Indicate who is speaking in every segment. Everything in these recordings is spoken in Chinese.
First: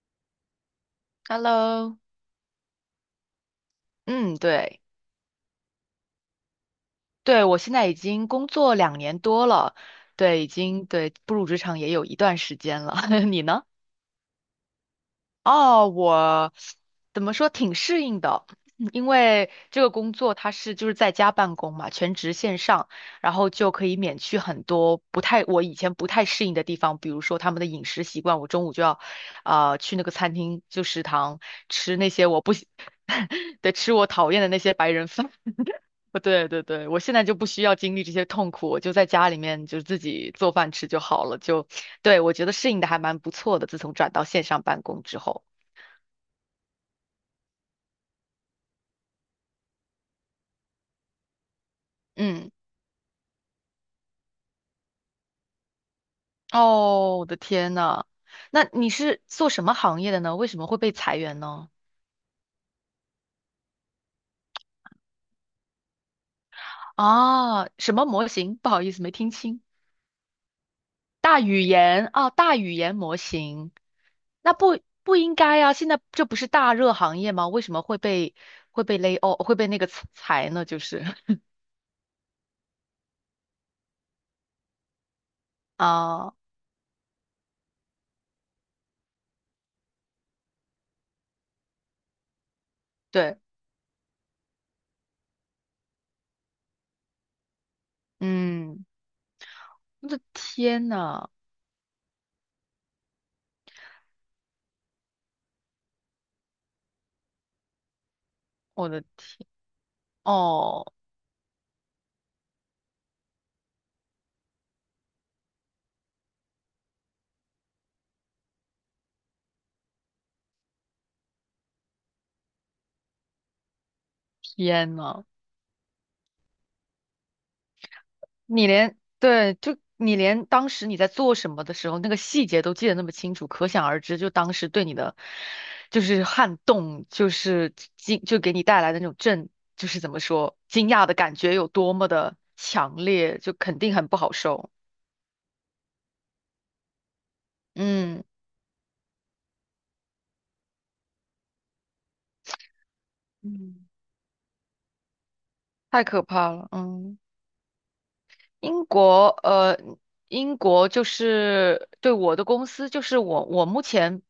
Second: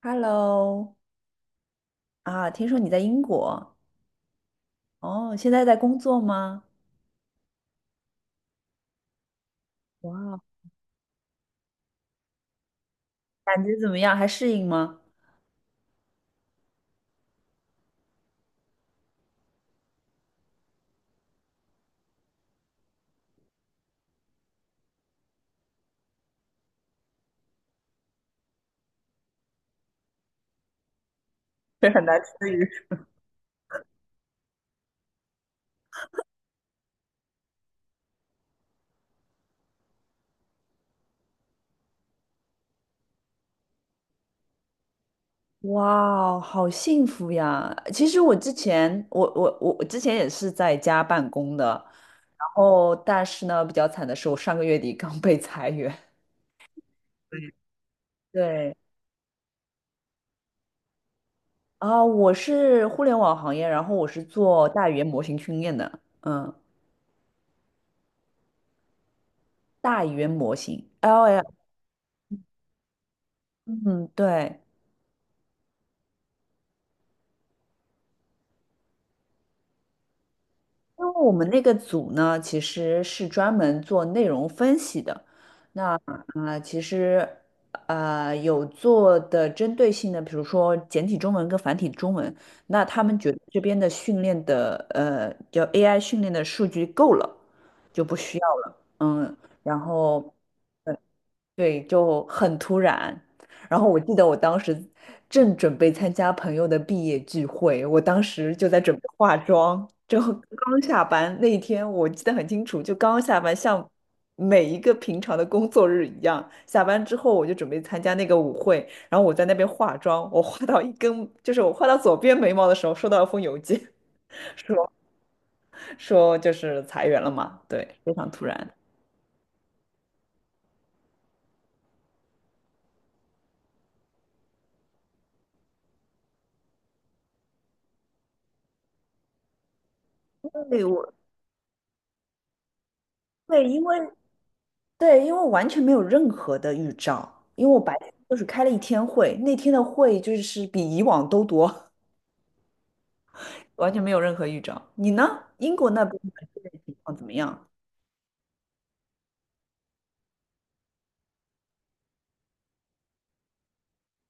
Speaker 1: Hello。
Speaker 2: Hello，
Speaker 1: 啊，听说你在英国。
Speaker 2: 嗯，对，
Speaker 1: 哦，现在在工作吗？
Speaker 2: 对，我现在已经工作两年多了，
Speaker 1: 哇，
Speaker 2: 对，已经对步入职场也有一段时间了。你
Speaker 1: 感
Speaker 2: 呢？
Speaker 1: 觉怎么样？还适应吗？
Speaker 2: 哦，我怎么说挺适应的，因为这个工作就是在家办公嘛，全职线上，然后就可以免去很多不太我以前不太适应的地方，比如说他们的饮食习惯，我中午就要去那个餐厅就食堂
Speaker 1: 这
Speaker 2: 吃
Speaker 1: 很
Speaker 2: 那
Speaker 1: 难
Speaker 2: 些我
Speaker 1: 适
Speaker 2: 不喜
Speaker 1: 应。
Speaker 2: 对，吃我讨厌的那些白人饭。对对对，我现在就不需要经历这些痛苦，我就在家里面就自己做饭吃就好了。对，我觉得适应的还蛮不错的，自从转到线上办公之后。
Speaker 1: 哇哦，好幸福呀！其实我之前，我之前也是在家办公的，然
Speaker 2: 嗯，
Speaker 1: 后但是呢，比较惨的是我上个月底刚被裁员。
Speaker 2: 哦，我的
Speaker 1: 对。
Speaker 2: 天呐，那
Speaker 1: 对
Speaker 2: 你是做什么行业的呢？为什么会被裁员呢？
Speaker 1: 啊，我是互联网行业，然后我是做大语言模型训练的，嗯，
Speaker 2: 啊，什么模型？不好意思，没听清。
Speaker 1: 大语言模型
Speaker 2: 大
Speaker 1: LL,
Speaker 2: 语言啊，大语言模型，
Speaker 1: 嗯，
Speaker 2: 那
Speaker 1: 对。
Speaker 2: 不应该啊，现在这不是大热行业吗？为什么会被勒？哦，会被那个裁呢？就
Speaker 1: 因
Speaker 2: 是
Speaker 1: 为我们那个组呢，其实是专门做内容分析的。
Speaker 2: 啊。
Speaker 1: 啊、其实有做的针对性的，比如说简体中文跟繁体中文，那他们觉得
Speaker 2: 对。
Speaker 1: 这边的训练的叫 AI 训练的数据够了，就不需要了。
Speaker 2: 嗯，
Speaker 1: 嗯，然
Speaker 2: 我的
Speaker 1: 后。
Speaker 2: 天呐，
Speaker 1: 对，就很突然。然后我记得我当时正准备参加朋友的毕业聚会，我当时就在
Speaker 2: 我
Speaker 1: 准
Speaker 2: 的
Speaker 1: 备化
Speaker 2: 天，
Speaker 1: 妆，就刚
Speaker 2: 哦，
Speaker 1: 下班那一天，我记得很清楚，就刚下班，像每一个平常的工作日一样，下班之后我就准备参加那个舞会，然后我在那边化妆，我画到一根，就是我画到左边眉毛的时候，收到一封邮件，说
Speaker 2: 天呐，
Speaker 1: 说就是裁员了嘛，对，非常突然。
Speaker 2: 对，就你连当时你在做什么的时候，那个细节都记得那么清楚，可想而知，就当时对你的就是撼动，就是惊，就给你带来的那种震，就是怎么说，
Speaker 1: 对，
Speaker 2: 惊讶
Speaker 1: 我
Speaker 2: 的感觉有多么的强烈，就
Speaker 1: 对，
Speaker 2: 肯
Speaker 1: 因
Speaker 2: 定
Speaker 1: 为
Speaker 2: 很不好受。
Speaker 1: 对，因为我完全没有任何的预兆，因为我白天
Speaker 2: 嗯，
Speaker 1: 就是开了一天会，那天的会就是比以往都多。
Speaker 2: 嗯，
Speaker 1: 完全没有任何预兆。你呢？英国
Speaker 2: 太
Speaker 1: 那边
Speaker 2: 可
Speaker 1: 的
Speaker 2: 怕
Speaker 1: 就
Speaker 2: 了，
Speaker 1: 业情况
Speaker 2: 嗯。
Speaker 1: 怎么样？
Speaker 2: 英国，英国就是对我的公司，就是我目前，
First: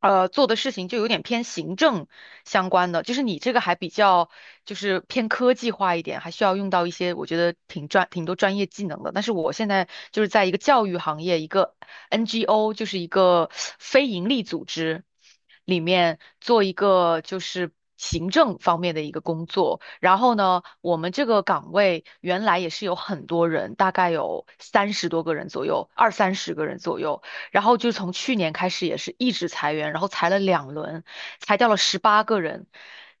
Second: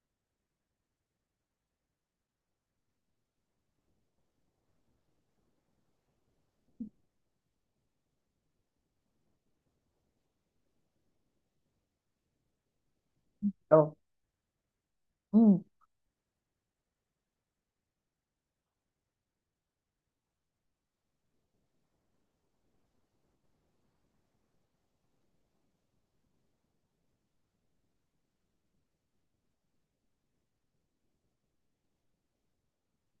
Speaker 2: 做的事情就有点偏行政相关的，就是你这个还比较就是偏科技化一点，还需要用到一些我觉得挺多专业技能的。但是我现在就是在一个教育行业，一个 NGO，就是一个
Speaker 1: 哦。
Speaker 2: 非盈利组织。
Speaker 1: 嗯，
Speaker 2: 里面做一个就是行政方面的一个工作。然后呢，我们这个岗位原来也是有很多人，大概有30多个人左右，二三十个人左右。然后就从去年开始也是一直裁员，然后裁了2轮，裁掉了18个人，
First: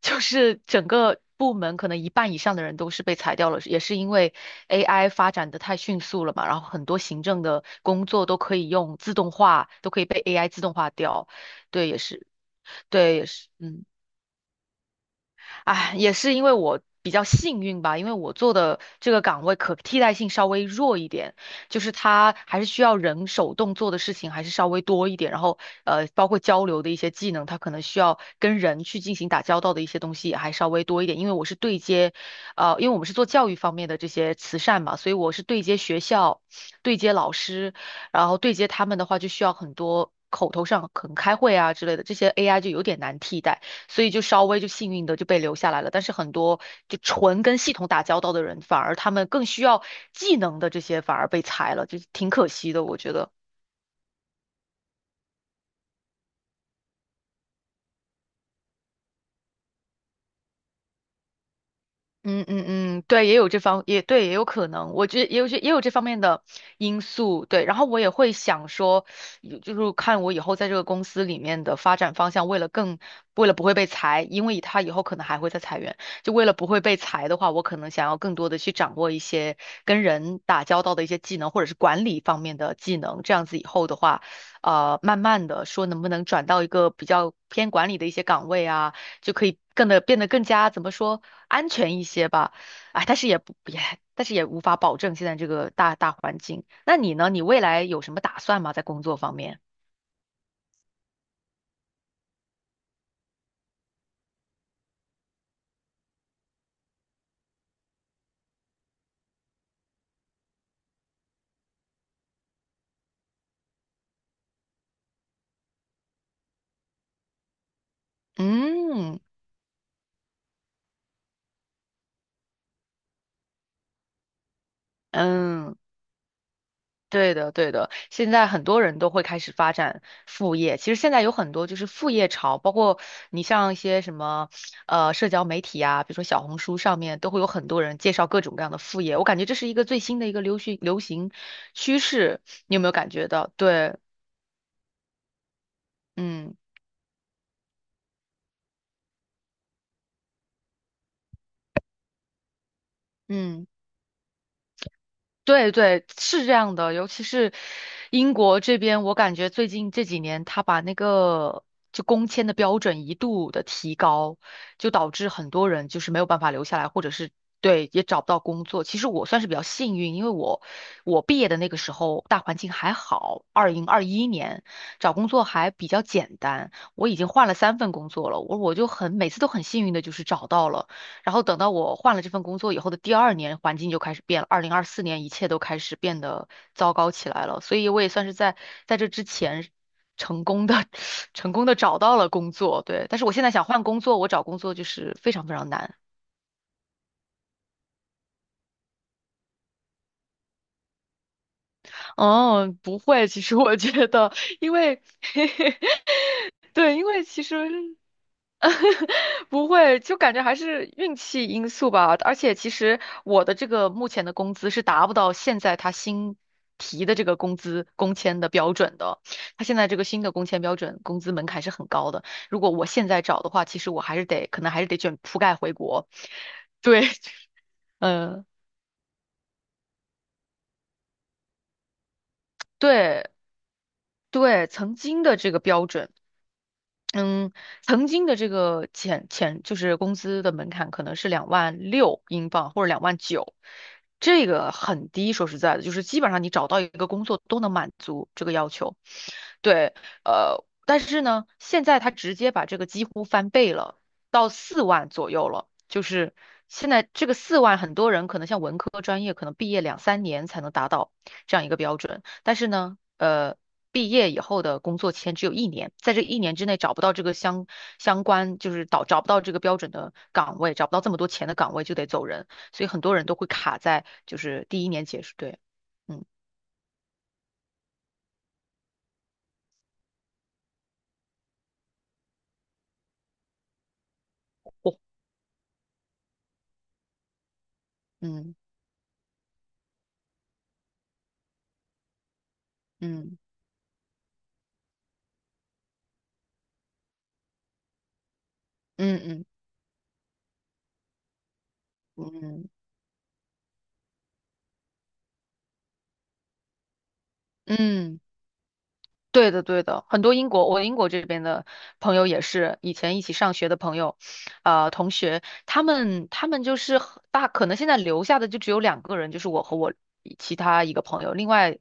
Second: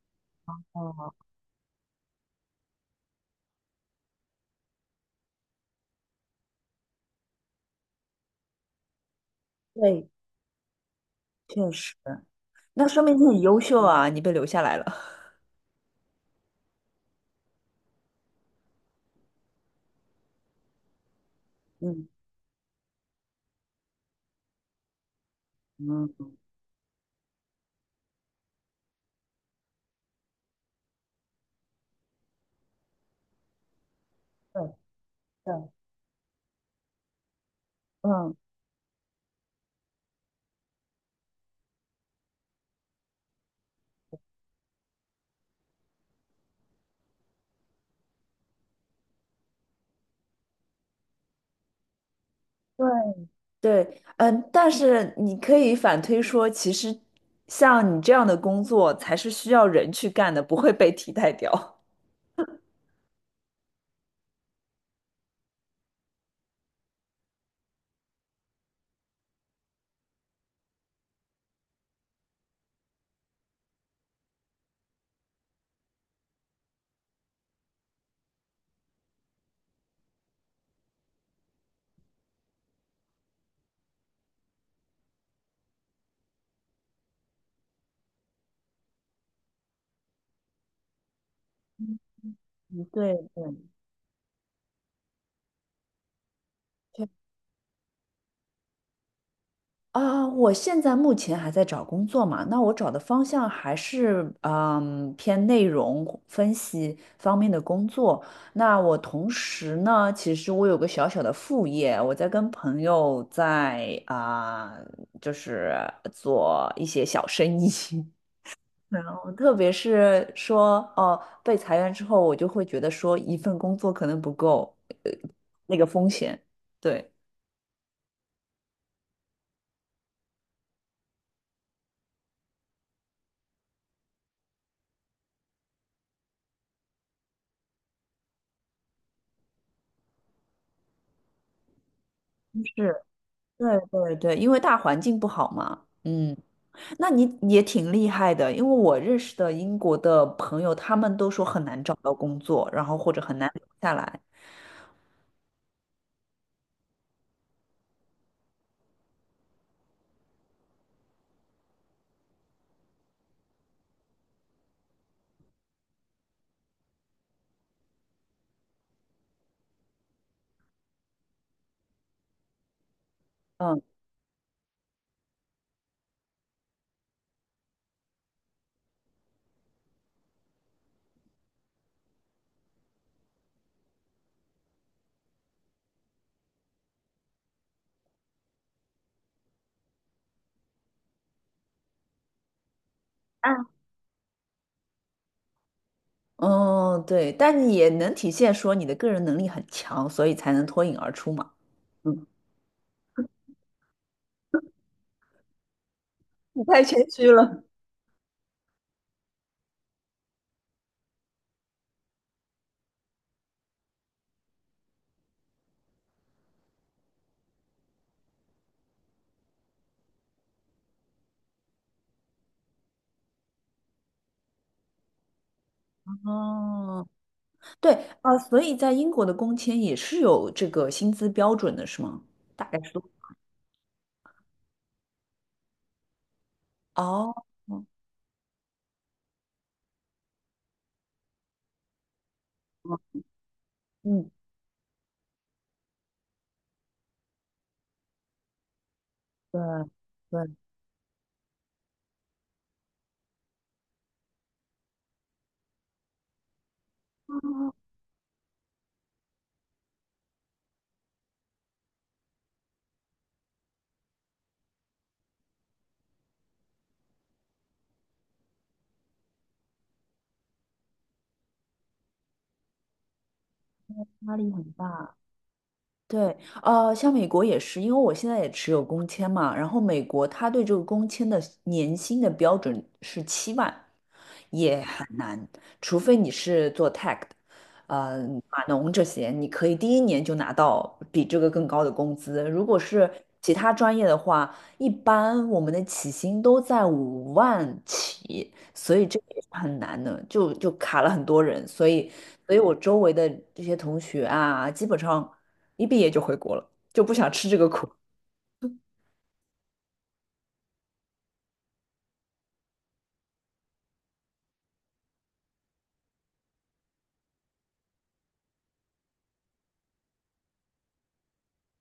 Speaker 2: 就是整个部门可能一半以上的人都是被裁掉了，也是因为 AI 发展的太迅速了嘛，然后很多行政的工作都可以用自动化，都可以
Speaker 1: 对。
Speaker 2: 被 AI 自动化掉。
Speaker 1: 确
Speaker 2: 对，
Speaker 1: 实。
Speaker 2: 也是。
Speaker 1: 那说明
Speaker 2: 对，
Speaker 1: 你
Speaker 2: 也
Speaker 1: 很
Speaker 2: 是，
Speaker 1: 优秀
Speaker 2: 嗯，
Speaker 1: 啊，你被留下来了。
Speaker 2: 哎，也是因为我比较幸运吧，因为我做的这个岗位可替代性稍微弱一点，就 是
Speaker 1: 嗯
Speaker 2: 它还是需要人手动做的事情还是稍微多一点，然后包
Speaker 1: 嗯，
Speaker 2: 括交流的一些技能，它可能需要跟人去进行打交道的一些东西也还稍微多一点，因为我是对接，因为我们是做教育方面的这些慈
Speaker 1: 对
Speaker 2: 善嘛，所以我是
Speaker 1: 对。
Speaker 2: 对接学校，对接老师，然
Speaker 1: 嗯，
Speaker 2: 后对接他们的话就需要很多，口头上可能开会啊之类的，这些 AI 就有点难替代。所以就稍微就幸运的就被留下来了。但是很多就纯跟系统打交道的人，反而他们更需要技能的这些反而被裁了，就挺可惜的，
Speaker 1: 对
Speaker 2: 我觉得。
Speaker 1: 对。嗯，但是你可以反推说，其实像你这样的工作才是需要人去干的，不会被替代掉。
Speaker 2: 嗯嗯嗯，对，也有这方，也对，也有可能，我觉得也有这方面的因素，对。然后我也会想说，有就是看我以后在这个公司里面的发展方向，为了不会被裁，因为他以后可能还会再裁员，就为了不会被裁的话，我可能想要更多的去掌握一些跟人打交道的一些技能，或者是管理方面的技能，这样子以后的话，慢慢的说能不能转到一个比较偏管理的一些岗位啊。就可以更的变得更加怎么说安全一些吧。
Speaker 1: 嗯，
Speaker 2: 哎，
Speaker 1: 对
Speaker 2: 但是也
Speaker 1: 对。
Speaker 2: 不也，但是也无法保证现在这个大环境。那你呢？你未来有什么打算吗？在工作方面？
Speaker 1: 啊，我现在目前还在找工作嘛，那我找的方向还是偏内容分析方面的工作。那我同时呢，其实我有个小小的副业，我在跟朋友在啊、就是做一些小生意。然
Speaker 2: 嗯
Speaker 1: 后特别是说哦，被裁员之后，我就会觉得说一份工作可能不够，呃，
Speaker 2: 嗯，
Speaker 1: 那个风险，对。
Speaker 2: 对的对的，现在很多人都会开始发展副业。其实现在有很多就是副业潮，包括你像一些什么社交媒体啊，比如说小红书上面都会有很多人介绍各种各样的副业。我感觉这是一个最新的一个流行趋势，你有没有
Speaker 1: 是。
Speaker 2: 感觉到？
Speaker 1: 对
Speaker 2: 对。
Speaker 1: 对对，因为大环境不好嘛。嗯，
Speaker 2: 嗯
Speaker 1: 那你也挺厉害的，因为我认识的英国的朋友，他们都说很难找到工作，然后或者很难留
Speaker 2: 嗯，
Speaker 1: 下来。
Speaker 2: 对对，是这样的，尤其是英国这边，我感觉最近这几年，他把那个就工签的标准一度的提高，就导致很多人就是没有办法留下来，或者是对也找不到工作。其实我算是比较幸运，因为我毕业的那个时候大环境还好，二
Speaker 1: 嗯。
Speaker 2: 零二一年找工作还比较简单，我已经换了3份工作了，我每次都很幸运的就是找到了。然后等到我换了这份工作以后的第2年，环境就开始变了。2024年，一切都开始变得糟糕起来了。所以我也算是在这之前成功的 成功的找到了工作，对。但是我现在想
Speaker 1: 但
Speaker 2: 换工作，我找工作就是非常非常难。
Speaker 1: 嗯，对，但你也能体现说你的个人能力很强，所以才能脱颖而出嘛。嗯。
Speaker 2: 哦，不会，其实我觉得，因为
Speaker 1: 你太
Speaker 2: 对，
Speaker 1: 谦
Speaker 2: 因为
Speaker 1: 虚
Speaker 2: 其
Speaker 1: 了。
Speaker 2: 实 不会，就感觉还是运气因素吧。而且其实我的这个目前的工资是达不到现在他新提的这个工签的标准的。他现在这个新的工签标准，工资门槛是很高的。如果我现在找的话，其实我还是得，可能还是得卷铺盖回国。对，
Speaker 1: 哦，对 啊，
Speaker 2: 嗯、
Speaker 1: 所以在英国的工签也是有这个薪资标准的，是吗？大概是多？
Speaker 2: 对对，曾经的这个标准。
Speaker 1: 哦。
Speaker 2: 嗯，曾经的这个就是工资的门槛可能是2万6英镑或者2万9，
Speaker 1: 嗯，
Speaker 2: 这个很低。说实在的，就是基本上你找到一个工作都能满足这个要求。
Speaker 1: 对
Speaker 2: 对，
Speaker 1: 对。
Speaker 2: 但是呢，现在他直接把这个几乎翻倍了，到四万左右了。就是现在这个四万，很多人可能像文科专业，可能毕业2、3年才能达到这样一个标准。但是呢，毕业以后的工作签只有一年，在这一年之内找不到这个相关，就是找不到这个标准的岗位，找不到这么多钱的岗位就得走人。所以很多人都会卡在
Speaker 1: 压
Speaker 2: 就
Speaker 1: 力
Speaker 2: 是
Speaker 1: 很
Speaker 2: 第1年
Speaker 1: 大。
Speaker 2: 结束，对，嗯，
Speaker 1: 对，呃，像美国也是，因为我现在也持有工签嘛，然后美国它对这个工签的年薪的标准是7万，也
Speaker 2: 哦
Speaker 1: 很难，除非你是做 tech 的，呃，码农这些，你可以第一年就拿到比这个更高的工资。如果是
Speaker 2: 嗯
Speaker 1: 其他专业的话，一般我们的起薪都在5万起，所以
Speaker 2: 嗯
Speaker 1: 这个
Speaker 2: 嗯
Speaker 1: 也
Speaker 2: 嗯
Speaker 1: 是很难的，就卡了很多人。所以，
Speaker 2: 嗯。
Speaker 1: 所以
Speaker 2: 嗯
Speaker 1: 我周围的这些同学啊，基本上一毕业就回国了，就不想吃这个苦。
Speaker 2: 嗯，对的，对的，很多英国，我英国这边的朋友也是以前一起上学的朋友，同学，他们就是很大，可能现在留下的就只有2个人，就是我和我其他一个朋友，另外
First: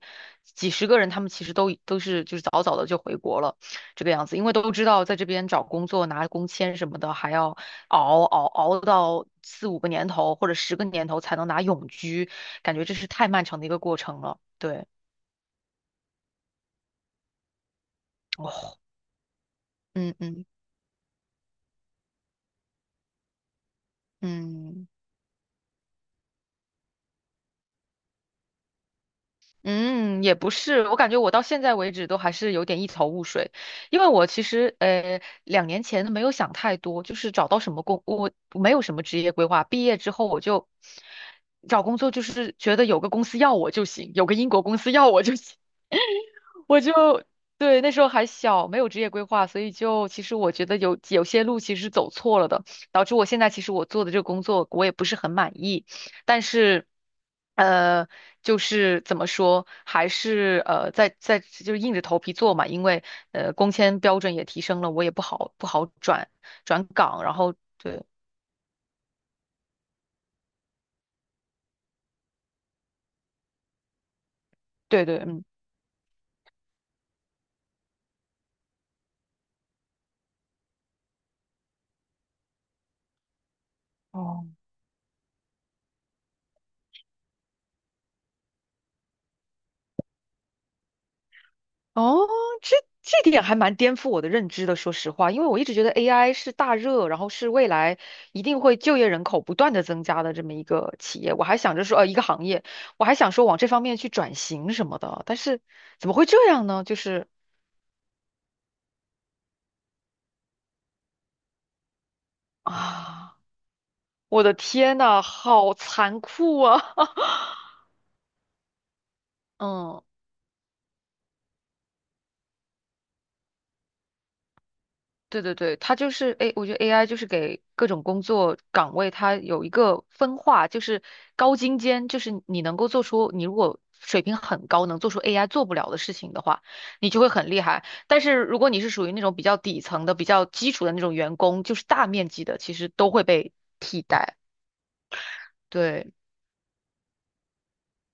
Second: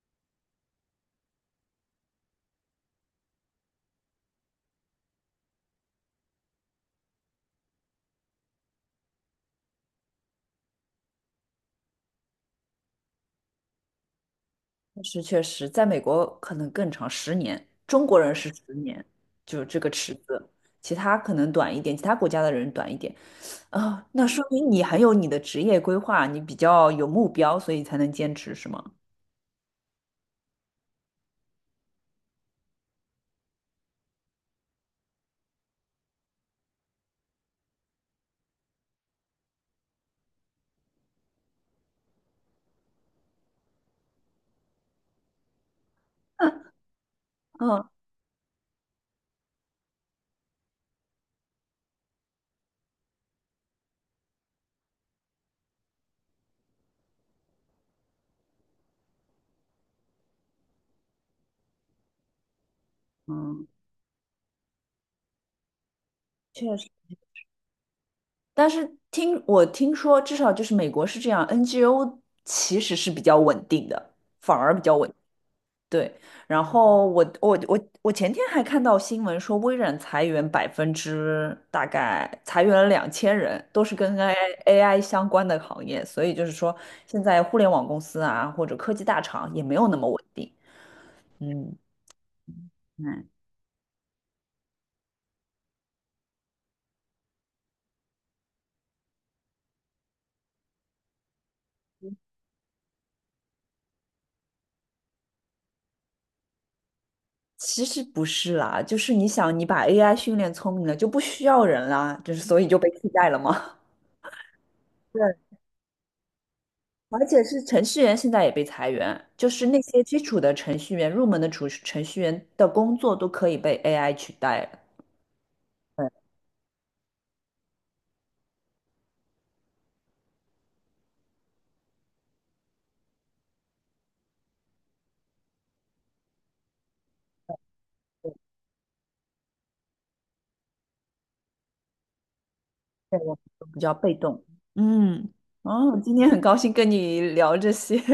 Speaker 2: 几十个人，他们其实都是就是早早的就回国了，这个样子，因为都知道在这边找工作拿工签什么的，还要熬到4、5个年头或者十个年头才能拿永居，感觉这是太漫长的一个过程了，对，
Speaker 1: 确实确实，在美国可能更长，十年，中国人是十
Speaker 2: 哦，
Speaker 1: 年，就是这个池
Speaker 2: 嗯嗯。
Speaker 1: 子，其他可能短一点，其他国家的人短一点啊，那说明你
Speaker 2: 嗯
Speaker 1: 很有你的职业规划，你比较有目标，所以才能坚持，是吗？
Speaker 2: 嗯，也不是，我感觉我到现在为止都还是有点一头雾水，因为我其实2年前没有想太多，就是找到什么工，我没有什么职业规划，毕业之后我就找工作，就是觉得有个公司要我就行，有个英国公司要我就行。我就对
Speaker 1: 嗯
Speaker 2: 那时候还小，没有职业规划，所以就其实我觉得有些路其实走错了的，导致我现在其实我做的这个工作我也不是很满意，但是呃，就是怎么说，还是在就是硬着头皮做嘛，因为
Speaker 1: 嗯。
Speaker 2: 工签标准也提升了，我也不好
Speaker 1: 确
Speaker 2: 转
Speaker 1: 实，
Speaker 2: 岗，然后对
Speaker 1: 但是听说，至少就是美国是这样，NGO 其实是比较稳定的，反而比较
Speaker 2: 对
Speaker 1: 稳，
Speaker 2: 对，嗯。
Speaker 1: 对，然后我前天还看到新闻说，微软裁员百分之大概裁员了2000人，都是跟
Speaker 2: 哦，
Speaker 1: AI AI 相关的行业，所以就是说，现在互联网公司啊或者科技大厂也没有那么稳定。嗯
Speaker 2: 哦，这这
Speaker 1: 嗯，
Speaker 2: 点还蛮颠覆我的认知的，说实话，因为我一直觉得 AI 是大热，然后是未来一定会就业人口不断的增加的这么一个企业，我还想着说，一个行业，我还想说往这方面去转型什么的，但是怎么会这样呢？就是
Speaker 1: 其实不是啦，就是你想，你把 AI 训练聪明了，就不需要人啦，就是所以就被替代了
Speaker 2: 啊，
Speaker 1: 吗？
Speaker 2: 我的天呐，好残酷啊！
Speaker 1: 而且 是程序员现在也被裁员，就是那些
Speaker 2: 嗯。
Speaker 1: 基础的程序员、入门的程序员的工作都可以被 AI 取代了。
Speaker 2: 对对对，它就是哎，我觉得 AI 就是给各种工作岗位它有一个分化，就是高精尖，就是你能够做出，你如果水平很高，能做出 AI 做不了的事情的话，你就会很厉害。但
Speaker 1: 对，
Speaker 2: 是如果你是属于那种比较底层的、比较基础的那种员工，就是大面积的，其实都
Speaker 1: 这
Speaker 2: 会
Speaker 1: 个
Speaker 2: 被
Speaker 1: 都比较
Speaker 2: 替
Speaker 1: 被
Speaker 2: 代。
Speaker 1: 动。嗯，哦，
Speaker 2: 对，
Speaker 1: 今天很高兴跟你聊这些。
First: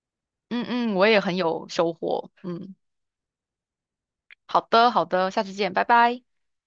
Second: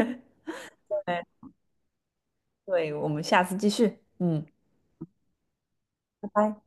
Speaker 2: 嗯嗯，我也
Speaker 1: 对，
Speaker 2: 很有收获。嗯，
Speaker 1: 对我们下次继续。嗯，
Speaker 2: 好的好的，下次见，拜拜。
Speaker 1: 拜拜。